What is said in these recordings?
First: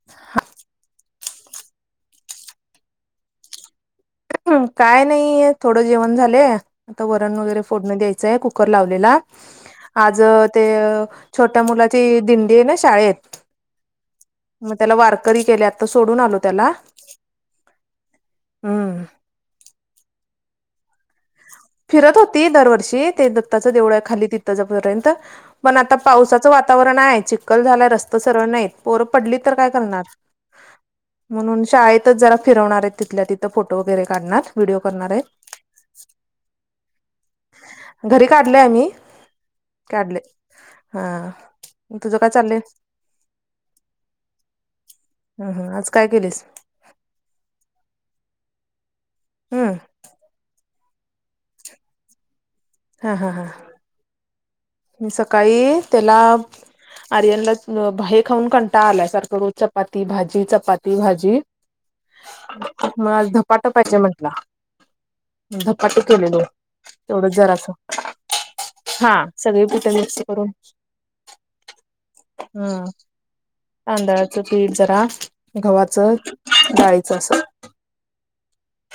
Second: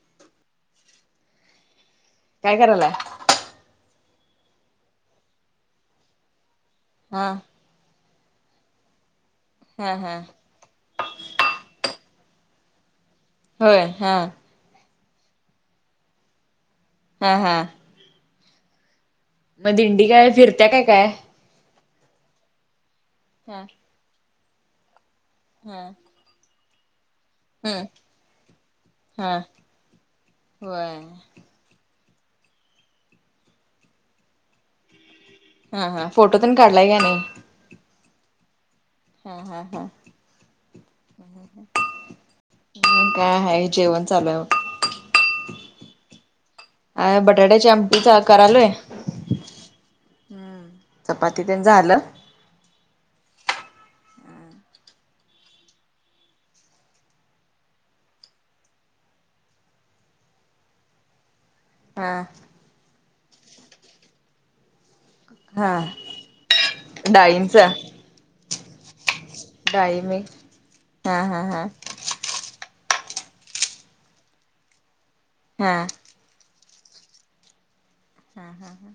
[inaudible] काय करालाय? ह् काय नाहीय थोडं जेवण झालंय आता हा वरण वगैरे फोडणं द्यायचंय कुकर लावलेला हा हा आज ते छोट्या मुलाची दिंडी आहे ना शाळेत होय हा मग त्याला वारकरी केले आता सोडून आलो त्याला. हा हा हम् मग दिंडी काय फिरत्या काय काय? फिरत होती दरवर्षी, ते हा दत्ताचं देऊळ हाय खाली तिथ पर्यंत पण हा आता पावसात च वातावरण आहेय चि कल हम्म झाला रस्ता सरळ नाहीत पोर हा पडली तर काय करणार होय म्हणून शाळेत तिथंच जरा फिरवणार आहेत, तिथल्या तिथं फोटो वगैरे काढणार व्हिडिओ करणार आहेत. हा, हा फोटो तेन काढलाय काय नाही? घरी काढलय आम्ही. हा, हा, हा. काढले हा तुझं काय चाललंय आणि काय हाय जेवण चालू हाय बघ. हम्म, हम आज काय केलीस? आं, बटाट्याच्या आमटी करालोय. हम्. चपाती तेन झालं. हा, हा, हा. मी सकाळी तेला आर्यनला भा, हे खाऊन कंटाळा आलाय, सारखं रोज चपाती भाजी, चपाती भाजी. हा. मग आज धपाट पाहिजे म्हंटला. हा धपाटे केलेलो, तेवढंच डाळींच जरास, हा सगळी पिठ डाळीम मिक्स करून. हा हा हा हा, तांदळाचं पीठ जरा, हा गव्हाचं डाळीचं अस. हा, हा, हा.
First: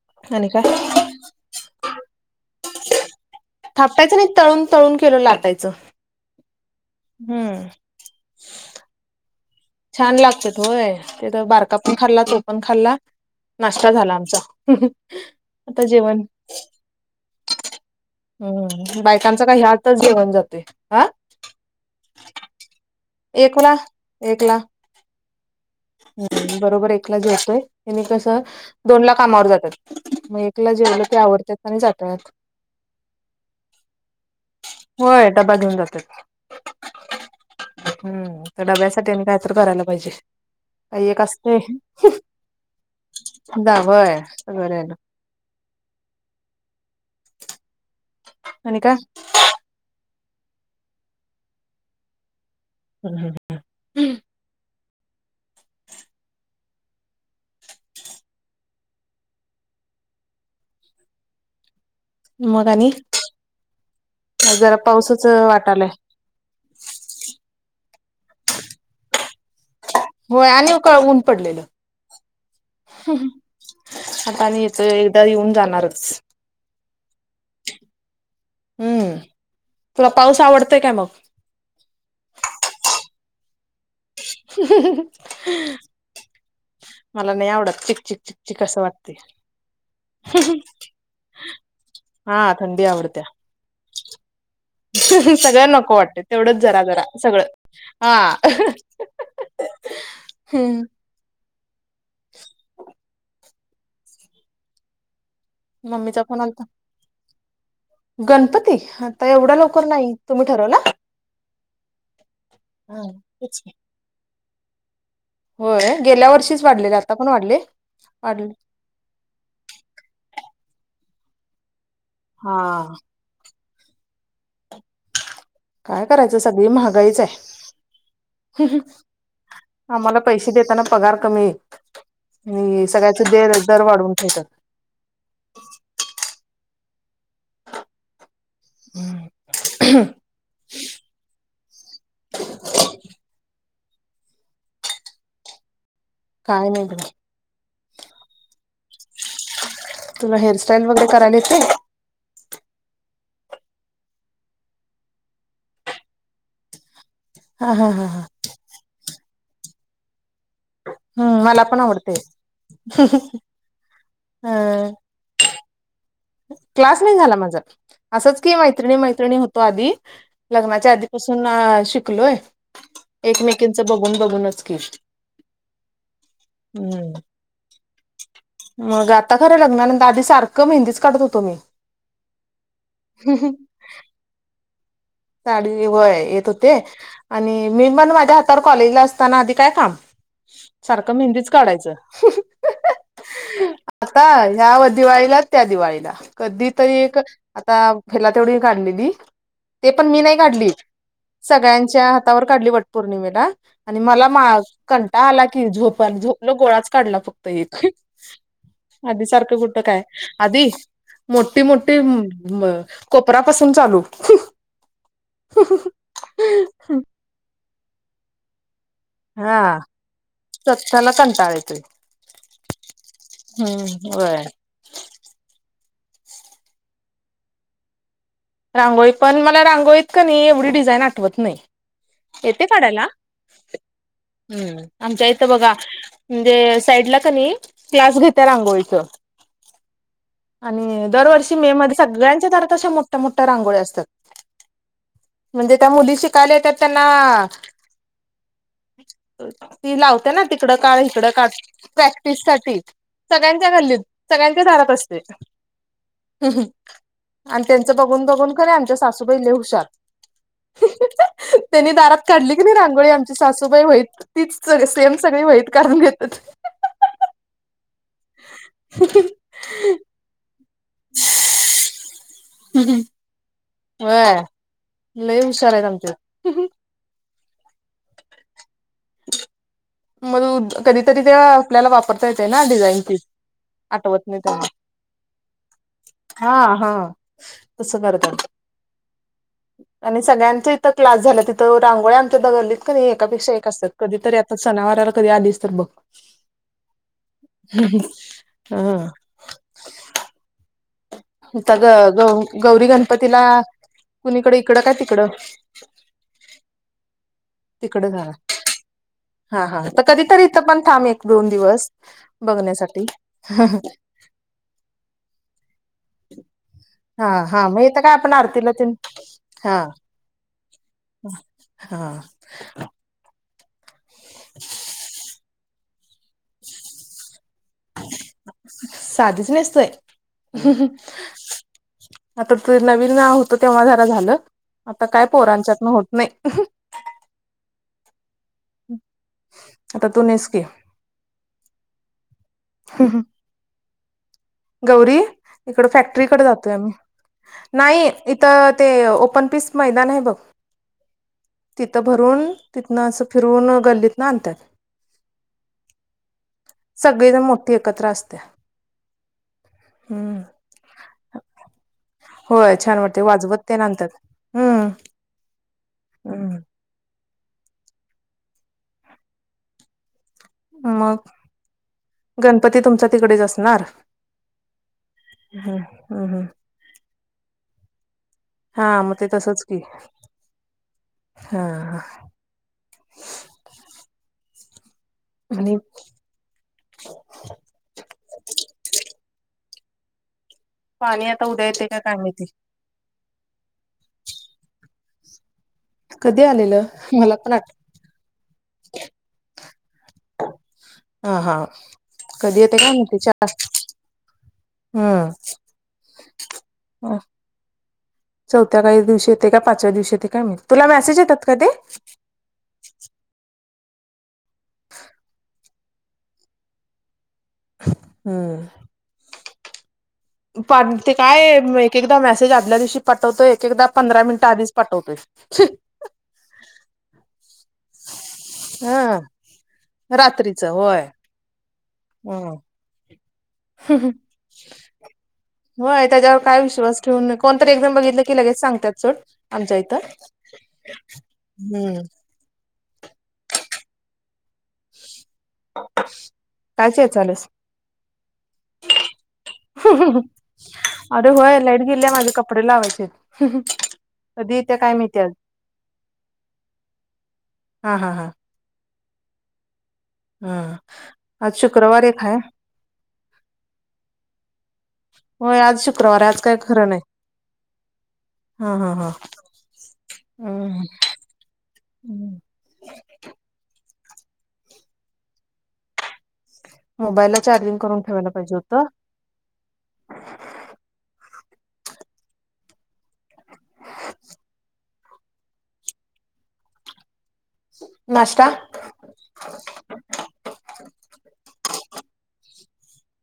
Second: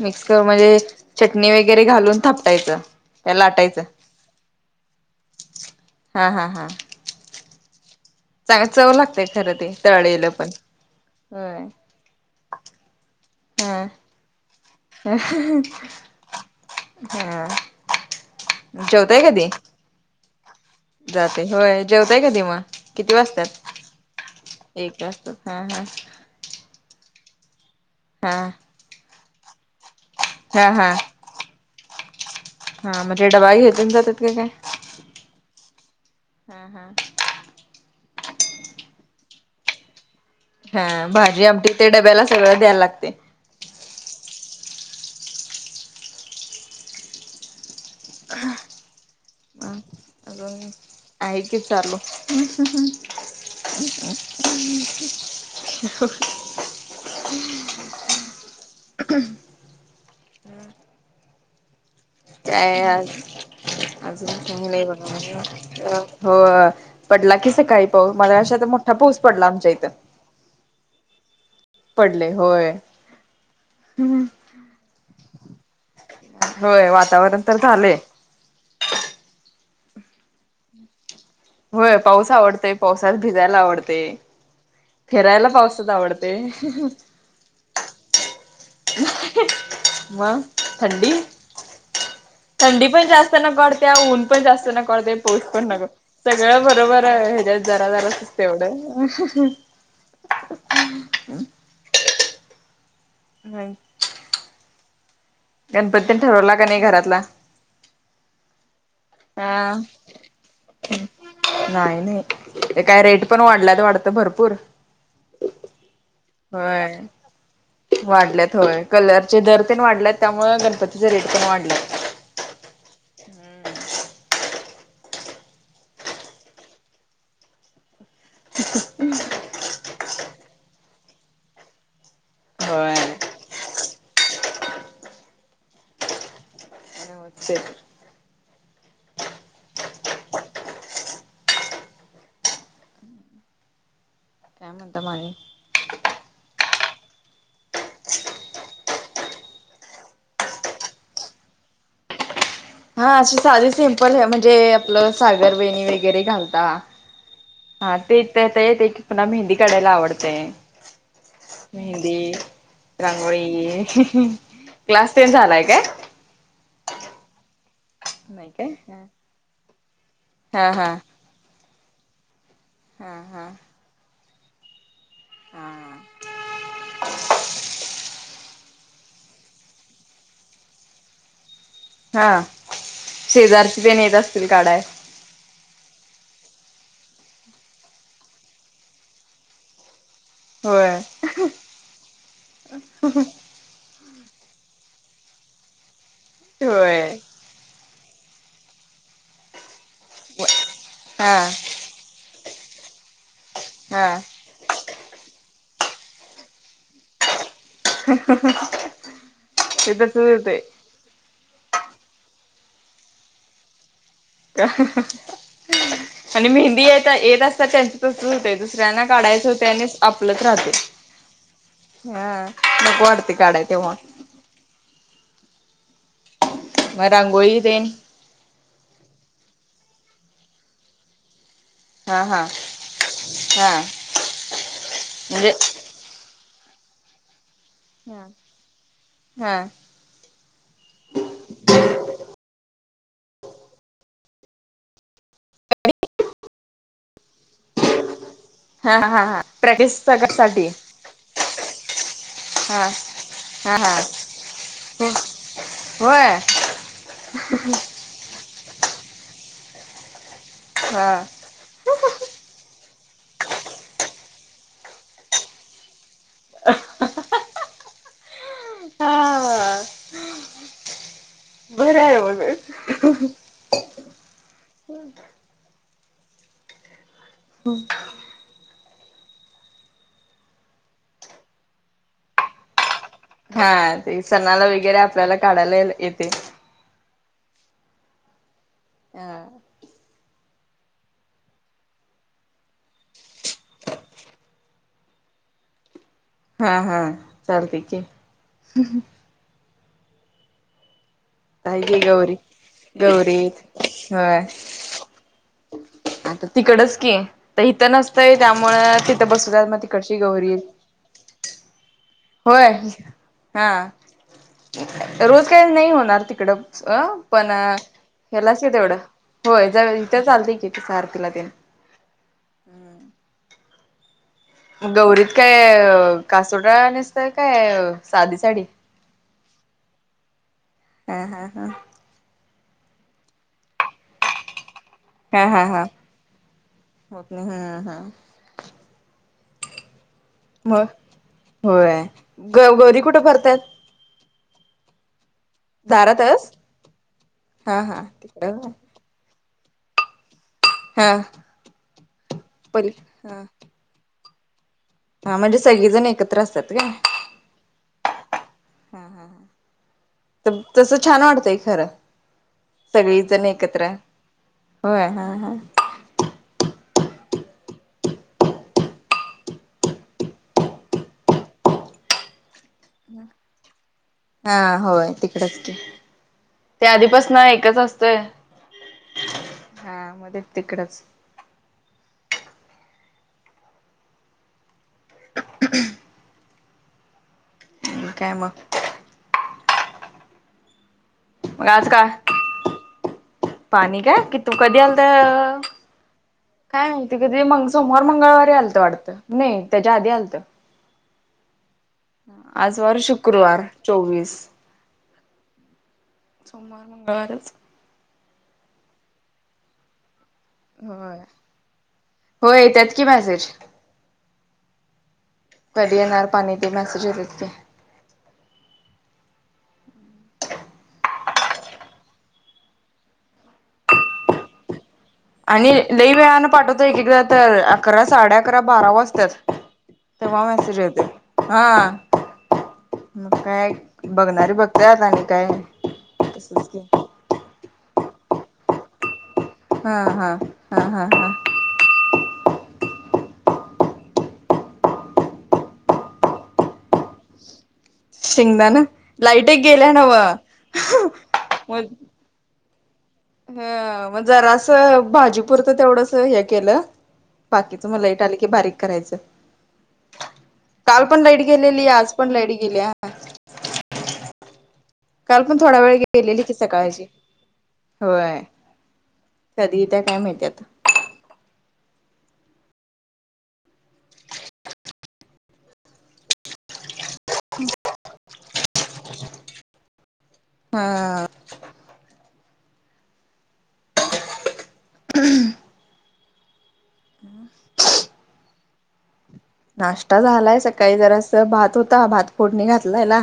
मिक्स आणि काय म्हणजे, चटणी वगैरे घालून थापटायचं, काय लाटायचं? लाटायचं नाही, तळून- तळून केलो लाटायचं. हा, हा, हा. हम्म. चांग, चव लागतय खरं ते. छान तळलेलं पण लागत्यात होय, ते तर होय बारका पण खाल्ला, तो पण खाल्ला. हा नाश्ता झाला आमचा, आता जेवण. हा हम्म, जेवताय बायकांच काही ह्यातच जेवण जातोय. आं व्हय, जेवताय कधी मग? किती एकला वाजत्यात? एक वाजतात हा, हा. ह्, बरोबर एकला जेवतोय, हेनी कस, हा दोनला कामावर जात्यात. मग हा एकला हा जेवलं ते आवरत्यात आणि जात्यात. हा मग ते डबा घेत्यात अन जात्यात कि काय? होय डबा घेऊन जात्यात. हा, हा. हम्म, त्या डब्यासाठी आणि कायतर करायला पाहिजे. हा, काही एक असते भाजी-आमटी ते डब्याला सगळं द्यायला लागतय? जा, व्हय, सगळ द्याय लागतय. आणि काय? आं. अजून, आहे की चालु. हम, हं. [unintelligible] [unintelligible] मग काय आणि आज - अजून काही जरा नाही पाऊसच वाटालाय बघा. हो, पडला की सकाळी पाऊस, मगाशी आता मोठा पाऊस पडला आमच्या इथं. होय, आणि उकळ ऊन पडलेल. पडले होय आता आणि येतोय, एकदा येऊन जाणारच. होय वातावरण तर झालंय. हम्म तुला पाऊस आवडतोय काय मग? होय पाऊस आवडतय पावसात भिजायला आवडतय. [unintelligible] फिरायला पावसात आवडतय. मला नाही आवडत चिक चिक चिकचिक असं वाटतया. मग थंडी हा थंडी पण आवडत्या जास्त नको वाटतेया ऊन ऊन पण जास्त नको वाटतय पाऊस पण सगळं नको वाटते सगळ तेवढंच जरा जरा बरोबर आहे सगळं ह्याच्यात जरा हा जरास तेवढं हम्म [inaudible] नाही. गणपती तेन मम्मीचा फोन ठरवला आलता का नाही घरातला? गणपती आता एवढ्या हा लवकर नाही तुम्ही ठरवला? नाही नाही ते हा काय रेट पण तेच की वाढल्यात वाटत भरपूर होय गेल्या वर्षीच वाढलेले होय आता पण वाढले वाढले. वाढल्यात होय कलरचे दर तेन वाढल्यात त्यामुळे गणपतीचे रेट पण वाढल्यात. हा. काय करायचं सगळी महागाईच आहे. [unintelligible] आम्हाला पैसे देताना पगार कमी होय सगळ्याच दर वाढवून ठेवतात. [unintelligible] [unintelligible] काय म्हणता मग आणि काय नाही बघा तुला हेअरस्टाईल वगैरे करायला येते? हा अशी साधी सिम्पल म्हणजे आपलं सागर वेणी वगैरे घालता हा तेच तर एकेकांना मेहंदी काढायला आवडतय. हम्म मला पण आवडते मेहंदी रांगोळी अ क्लास तेन झालाय काय? क्लास नाही झाला माझा असंच नाही की काय मैत्रिणी मैत्रिणी होतो आधी हा लग्नाच्या हा आधी पासून शिकलोय हा हा. एकमेकीचं बघून बघूनच केलो. हा होय. मग आता खरं लग्नानंतर आधी सारखं मेहंदीच काढत होतो मी हा शेजारची तेन येत असतील काढाया ताडी वय येत होते आणि मी पण माझ्या हातावर कॉलेजला असताना आधी काय काम होय. सारखं मेहंदीच काढायचं. [inaudible] आता ह्या दिवाळीला त्या दिवाळीला कधी तरी होय एक आता तेवढी काढलेली ते पण मी नाही काढली हा सगळ्यांच्या हातावर काढली वटपौर्णिमेला आणि हा मला मा कंटाळा आला की झोप झोपलो गोळाच काढला फक्त एक [inaudible] आधी सारखं कुट ते काय तसच होतय. आधी मोठी मोठी अ कोपरापासून चालू आणि मेहंदी ये-येत असत्या त्यां त होते दुसऱ्यांना काढायच होते हा आणि आपलंच राहतय स्वतःला कंटाळा येतोय हा नको वाटतय काढाय तेव्हा व्हय म रांगोळी तेन रांगोळी पण मला रांगोळीत कनी एवढी डिझाईन आठवत नाही. हा हा येते काढायला हा हम्म आमच्या इथं म्हणजे बघा म्हणजे साईडला कणी क्लास घेत्या रांगोळीचं. हा आणि दरवर्षी मे मध्ये सगळ्यांच्या दारात अशा मोठ्या मोठ्या रांगोळ्या असतात. म्हणजे त्या मुली शिकायला येत्यात त्यांना हा हा हा ती प्रॅक्टिस लावते ना साठी तिकडं काढ इकडं काढ प्रॅक्टिस साठी. हा सगळ्यांच्या हा हा गल्लीत सगळ्यांच्या दारात असते होय आणि त्यांच बघून बघून कने आमच्या सासूबाई लय हुशार हा त्यांनी दारात काढली की नाही रांगोळी आमची सासूबाई होईत तीच सग सेम सगळी माहीत काढून घेतात. हा [unintelligible] बरं आहे बग व्हय लई हुशार आहेत आमचे. हम् मग कधीतरी ते आपल्याला वापरता येतय ना डिझाईन ती हा ते आठवत नाही तेव्हा सणाला वगैरे आपल्याला काढायला येतय. हा हा तसं करत्यात. हा आणि सगळ्यांच इथं क्लास झाल्यात तिथं रांगोळी आमच्या हीत गल्लीत का नाही एकापेक्षा एक असत्यात. कधीतरी आता सणावराला कधी आलीस तर बघ. हा हा चालतय की. ह आता आहे ग की ग गौरी गौरी गणपतीला व्हय कुणीकडे इकडं काय तिकडं आता तिकडच की, आता इथं तिकडं झाला नसतंय त्यामुळ तिथं हा बसवतात मग हा तर तिकडची कधीतरी गौरी इथं पण थांब एक दोन दिवस होय बघण्यासाठी हा रोज काही नाही होणार तिकडं अ हा पण हा मग इथं काय आपण ह्यालाच की आरतीला तेन तेवढं. होय हा जवया इथं चालतेय कि तिथं आरतीला तेन हा ह [inaudible] गौरीत काय कासोटा नेसताय काय साधी साडी साधीच नसतोय. हा हा हा आता ते नवीन होत तेव्हा जरा झालं आता काय हा हा हा पोरांच्यातन होत नाही. होत नाही हा हा आता तू नेस की मग होय ग गौरी कुठे भरत्यात? गौरी इकड फॅक्टरीकडे दारातच जातोय आम्ही, हा हा नाही तिकडं इथं होय ते ओपन पीस मैदान आहे बघ हा तिथं भरून पली तिथनं असं हा फिरून गल्लीत आणतात हा म्हणजे सगळीजण एकत्र असत्यात काय? सगळेजण मोठी एकत्र असते हम्म तसं छान वाटतंय खरं. होय छान वाटतंय सगळीजण वाजवत तेन एकत्र आणत्यात हम्म होय हा हा हम्म. मग गणपती तुमच्या तिकडेच असणार हा होय तिकडंच की हम्म हम्म हम्म ते आधीपासनं एकच असतोय हा मग ते तसंच की हा मग ते तिकडच हा हा आणि काय मग? पाण्यात मग आज काय पाणी काय की तू कधी आल आलतं कधी आलेलं काय माहिती मला कधी पण मंग आठ सोम सोमवार मंगळवारी आलतं वाटतं नाही त्याच्या आधी आलतं. हा हा कधी येतोय आज काय वार माहीती चार शुक्रवार चोवीस हम्म सोमवार मंगळवारच, चौथ्या काय दिवशी येतंय काय पाचव्या दिवशी येतंय काय माहीत तुला मेसेज होय. येतात का ते? होय येत्यात की मॅसेज कधी येणार पाणी ते मॅसेज येत्यात की. हम् पाणी ते काय एक एकदा मेसेज आदल्या दिवशीच पाठवतोय एक एकदा पंधरा मिनिटं आधीच पाठवतोय आणि लैई वेळानं पाठवतोय एक एकदा तर अकरा साडे अकरा बारा हा वाजत्यात. तेव्हा रात्रीच मॅसेज होय येतोय हा हम्म. मग काय बघणारी बघत्यात आणि काय तसंच की कोणतर एक जण बघितलं की लगेच सांगत्यात सोड आमच्या हा इथं हा हा हा हा हम्म काय चेचाल्यास. शेंगदाण लाईटही गेल्या नव अरे व्हय लाईट गेल्या माझी कपडे लावायची आहेत हम्म मग कधी येत्या काय जरासं माहिती आज. भाजीपुरतं तेवढंस हे केलं. बाकीचं हा मग हा लाईट हा आली की बारीक करायचं. हा काल पण लाईट आज गेलेली आहे शुक्रवार आज एक पण हाय लाईट गेल्या काल पण होय आज थोडा वेळ शुक्रवार आय आज गेलेली की काय खरं नाही. सकाळची होय हा हा हा कधी त्या काय माहिती आता हम् हम् मोबाईलला चार्जिंग करून ठेवायला पाहिजे होतं हा हम नाष्टा नाष्टा झालाय सकाळी जरासं भात होता, भात फोडणी घातलेला.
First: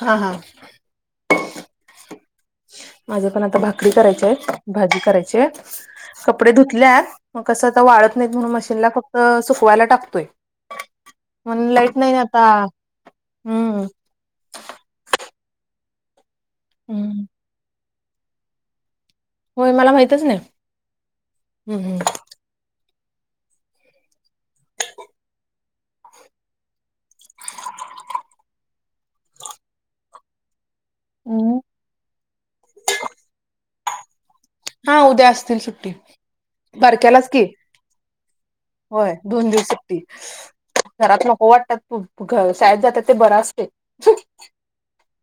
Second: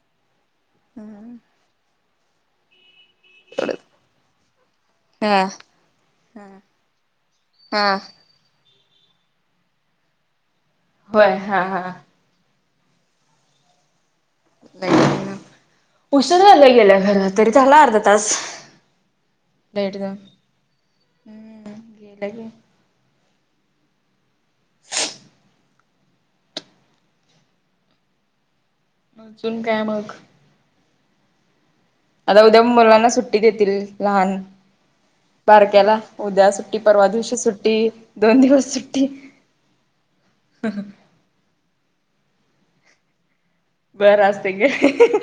हा हा हम्म माझ्या पण आता भाकरी करायच्या आहेत भाजी करायची हा आहेत कपडे धुतल्यात मग कसं आता हा वाळत नाहीत. म्हणून मशीनला फक्त सुकवायला टाकतोय होय हा पण लाईट नाही आता हम्म उशर झाला गेल्या हम्म. खरं तरी झाला अर्धा तास होय मला लाईट जाऊन माहितच नाही हम्म गेल्या की [unintelligible] अजून काय मग उम्म आता उद्या मुलांना सुट्टी देतील लहान हा उद्या असतील सुट्टी बारक्याला उद्या सुट्टी परवा बारक्यालाच दिवशी की सुट्टी दोन दिवस सुट्टी होय दोन दिवस सुट्टी घरात नको वाटत्यात शाळेत जात्यात ते बरं असतंय बरं असतंय काय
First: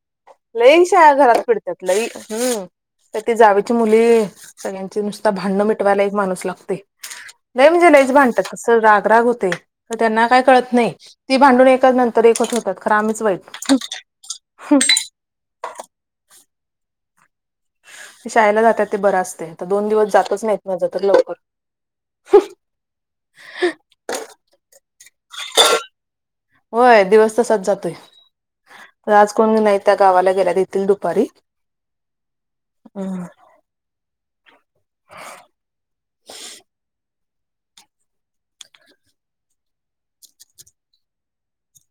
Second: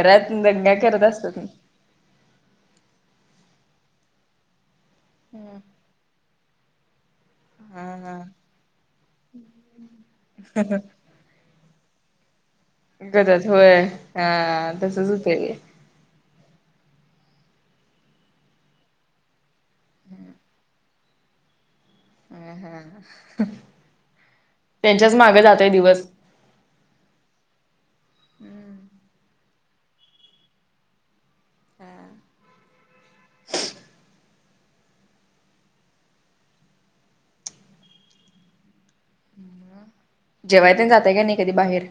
घरात दंगा लई करत शा असतात. घरात पीडतात लई हम्म तर ती जावेची मुली सगळ्यांची नुसता भांडण मिटवायला एक माणूस लागतोय लई हा म्हणजे लईच हा भांडतात आसं रागराग होतय तर त्यांना काय कळत नाही ती भांडून एका नंतर एकच होतात खरं आम्हीच वाईट गरज होय हा तसच होतं ते शाळेला जातात ते बर असतय तर दोन दिवस जातच नाहीत माझं तर लवकर त्यांच्याच मागं जातोय दिवस होय दिवस तसाच जातोय खरं आज कोण नाहीत त्या गावाला गेल्यात‌ येतील दुपारी हम जेवय ते जातय का नाही कधी बाहेर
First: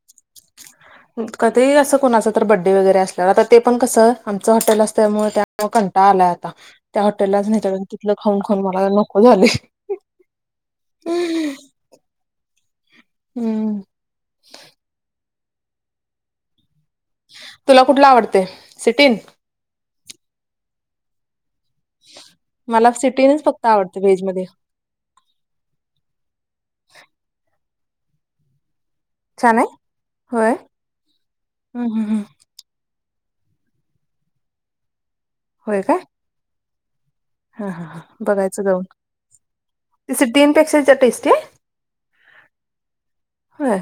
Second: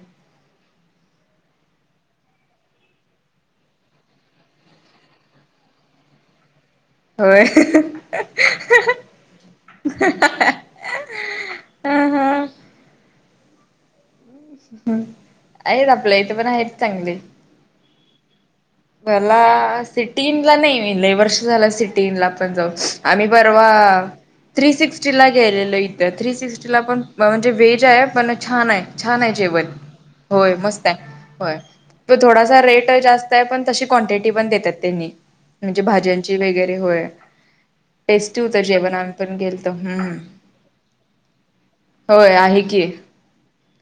कधी अस कुणाच तर बड्डे वगैरे असल्यावर ते पण कसं आमच हॉटेल असते त्यामुळे कंटाळा आलाय आता त्या होय हॉटेललाच तिथ खाऊ खाऊ मला हा हा हम्म आहेत आपल्या इथे पण आहेत चांगले तुला कुठला आवडते मला सिटीन ला नाही लई वर्ष झालं सिटी सिटीइन ला जाऊन मला आम्ही सिटीनच परवा फक्त आवडते व्हेज मध्ये थ्री सिक्सटी सिकस्टी ला गेलेलं इथं थ्री सिक्स्टीला पण म्हणजे वेज आहे पण छान आहे छान आहे जेवण होय मस्त आहे होय हम्म हम्म तर हम्म थोडासा रेट जास्त पण तशी क्वांटिटी पण देतात त्यांनी म्हणजे होय काय भाज्यांची वगैरे होय हा हा हा टेस्टी होत बघायचं जाऊन जेवणा आमी पण गेलतो ते सिटीनपेक्षा टेस्टी आहे होय आहे की होय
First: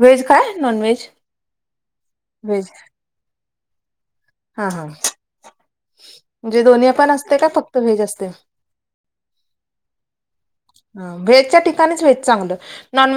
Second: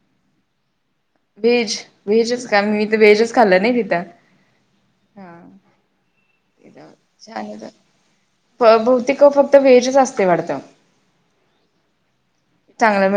व्हेज काय नॉन व्हेज व्हेज व्हेजच का व्हेज मी तर व्हेजच खाल्लं नाही हा हा तिथं ह म्हणजे दोन्ही पण असते का फक्त व्हेज असते? छान भौतिक फक्त वेजच असते वाढतं तिथ व्हेजच्या ठिकाणीच व्हेज चांगलं चांगलं नॉनव्हेज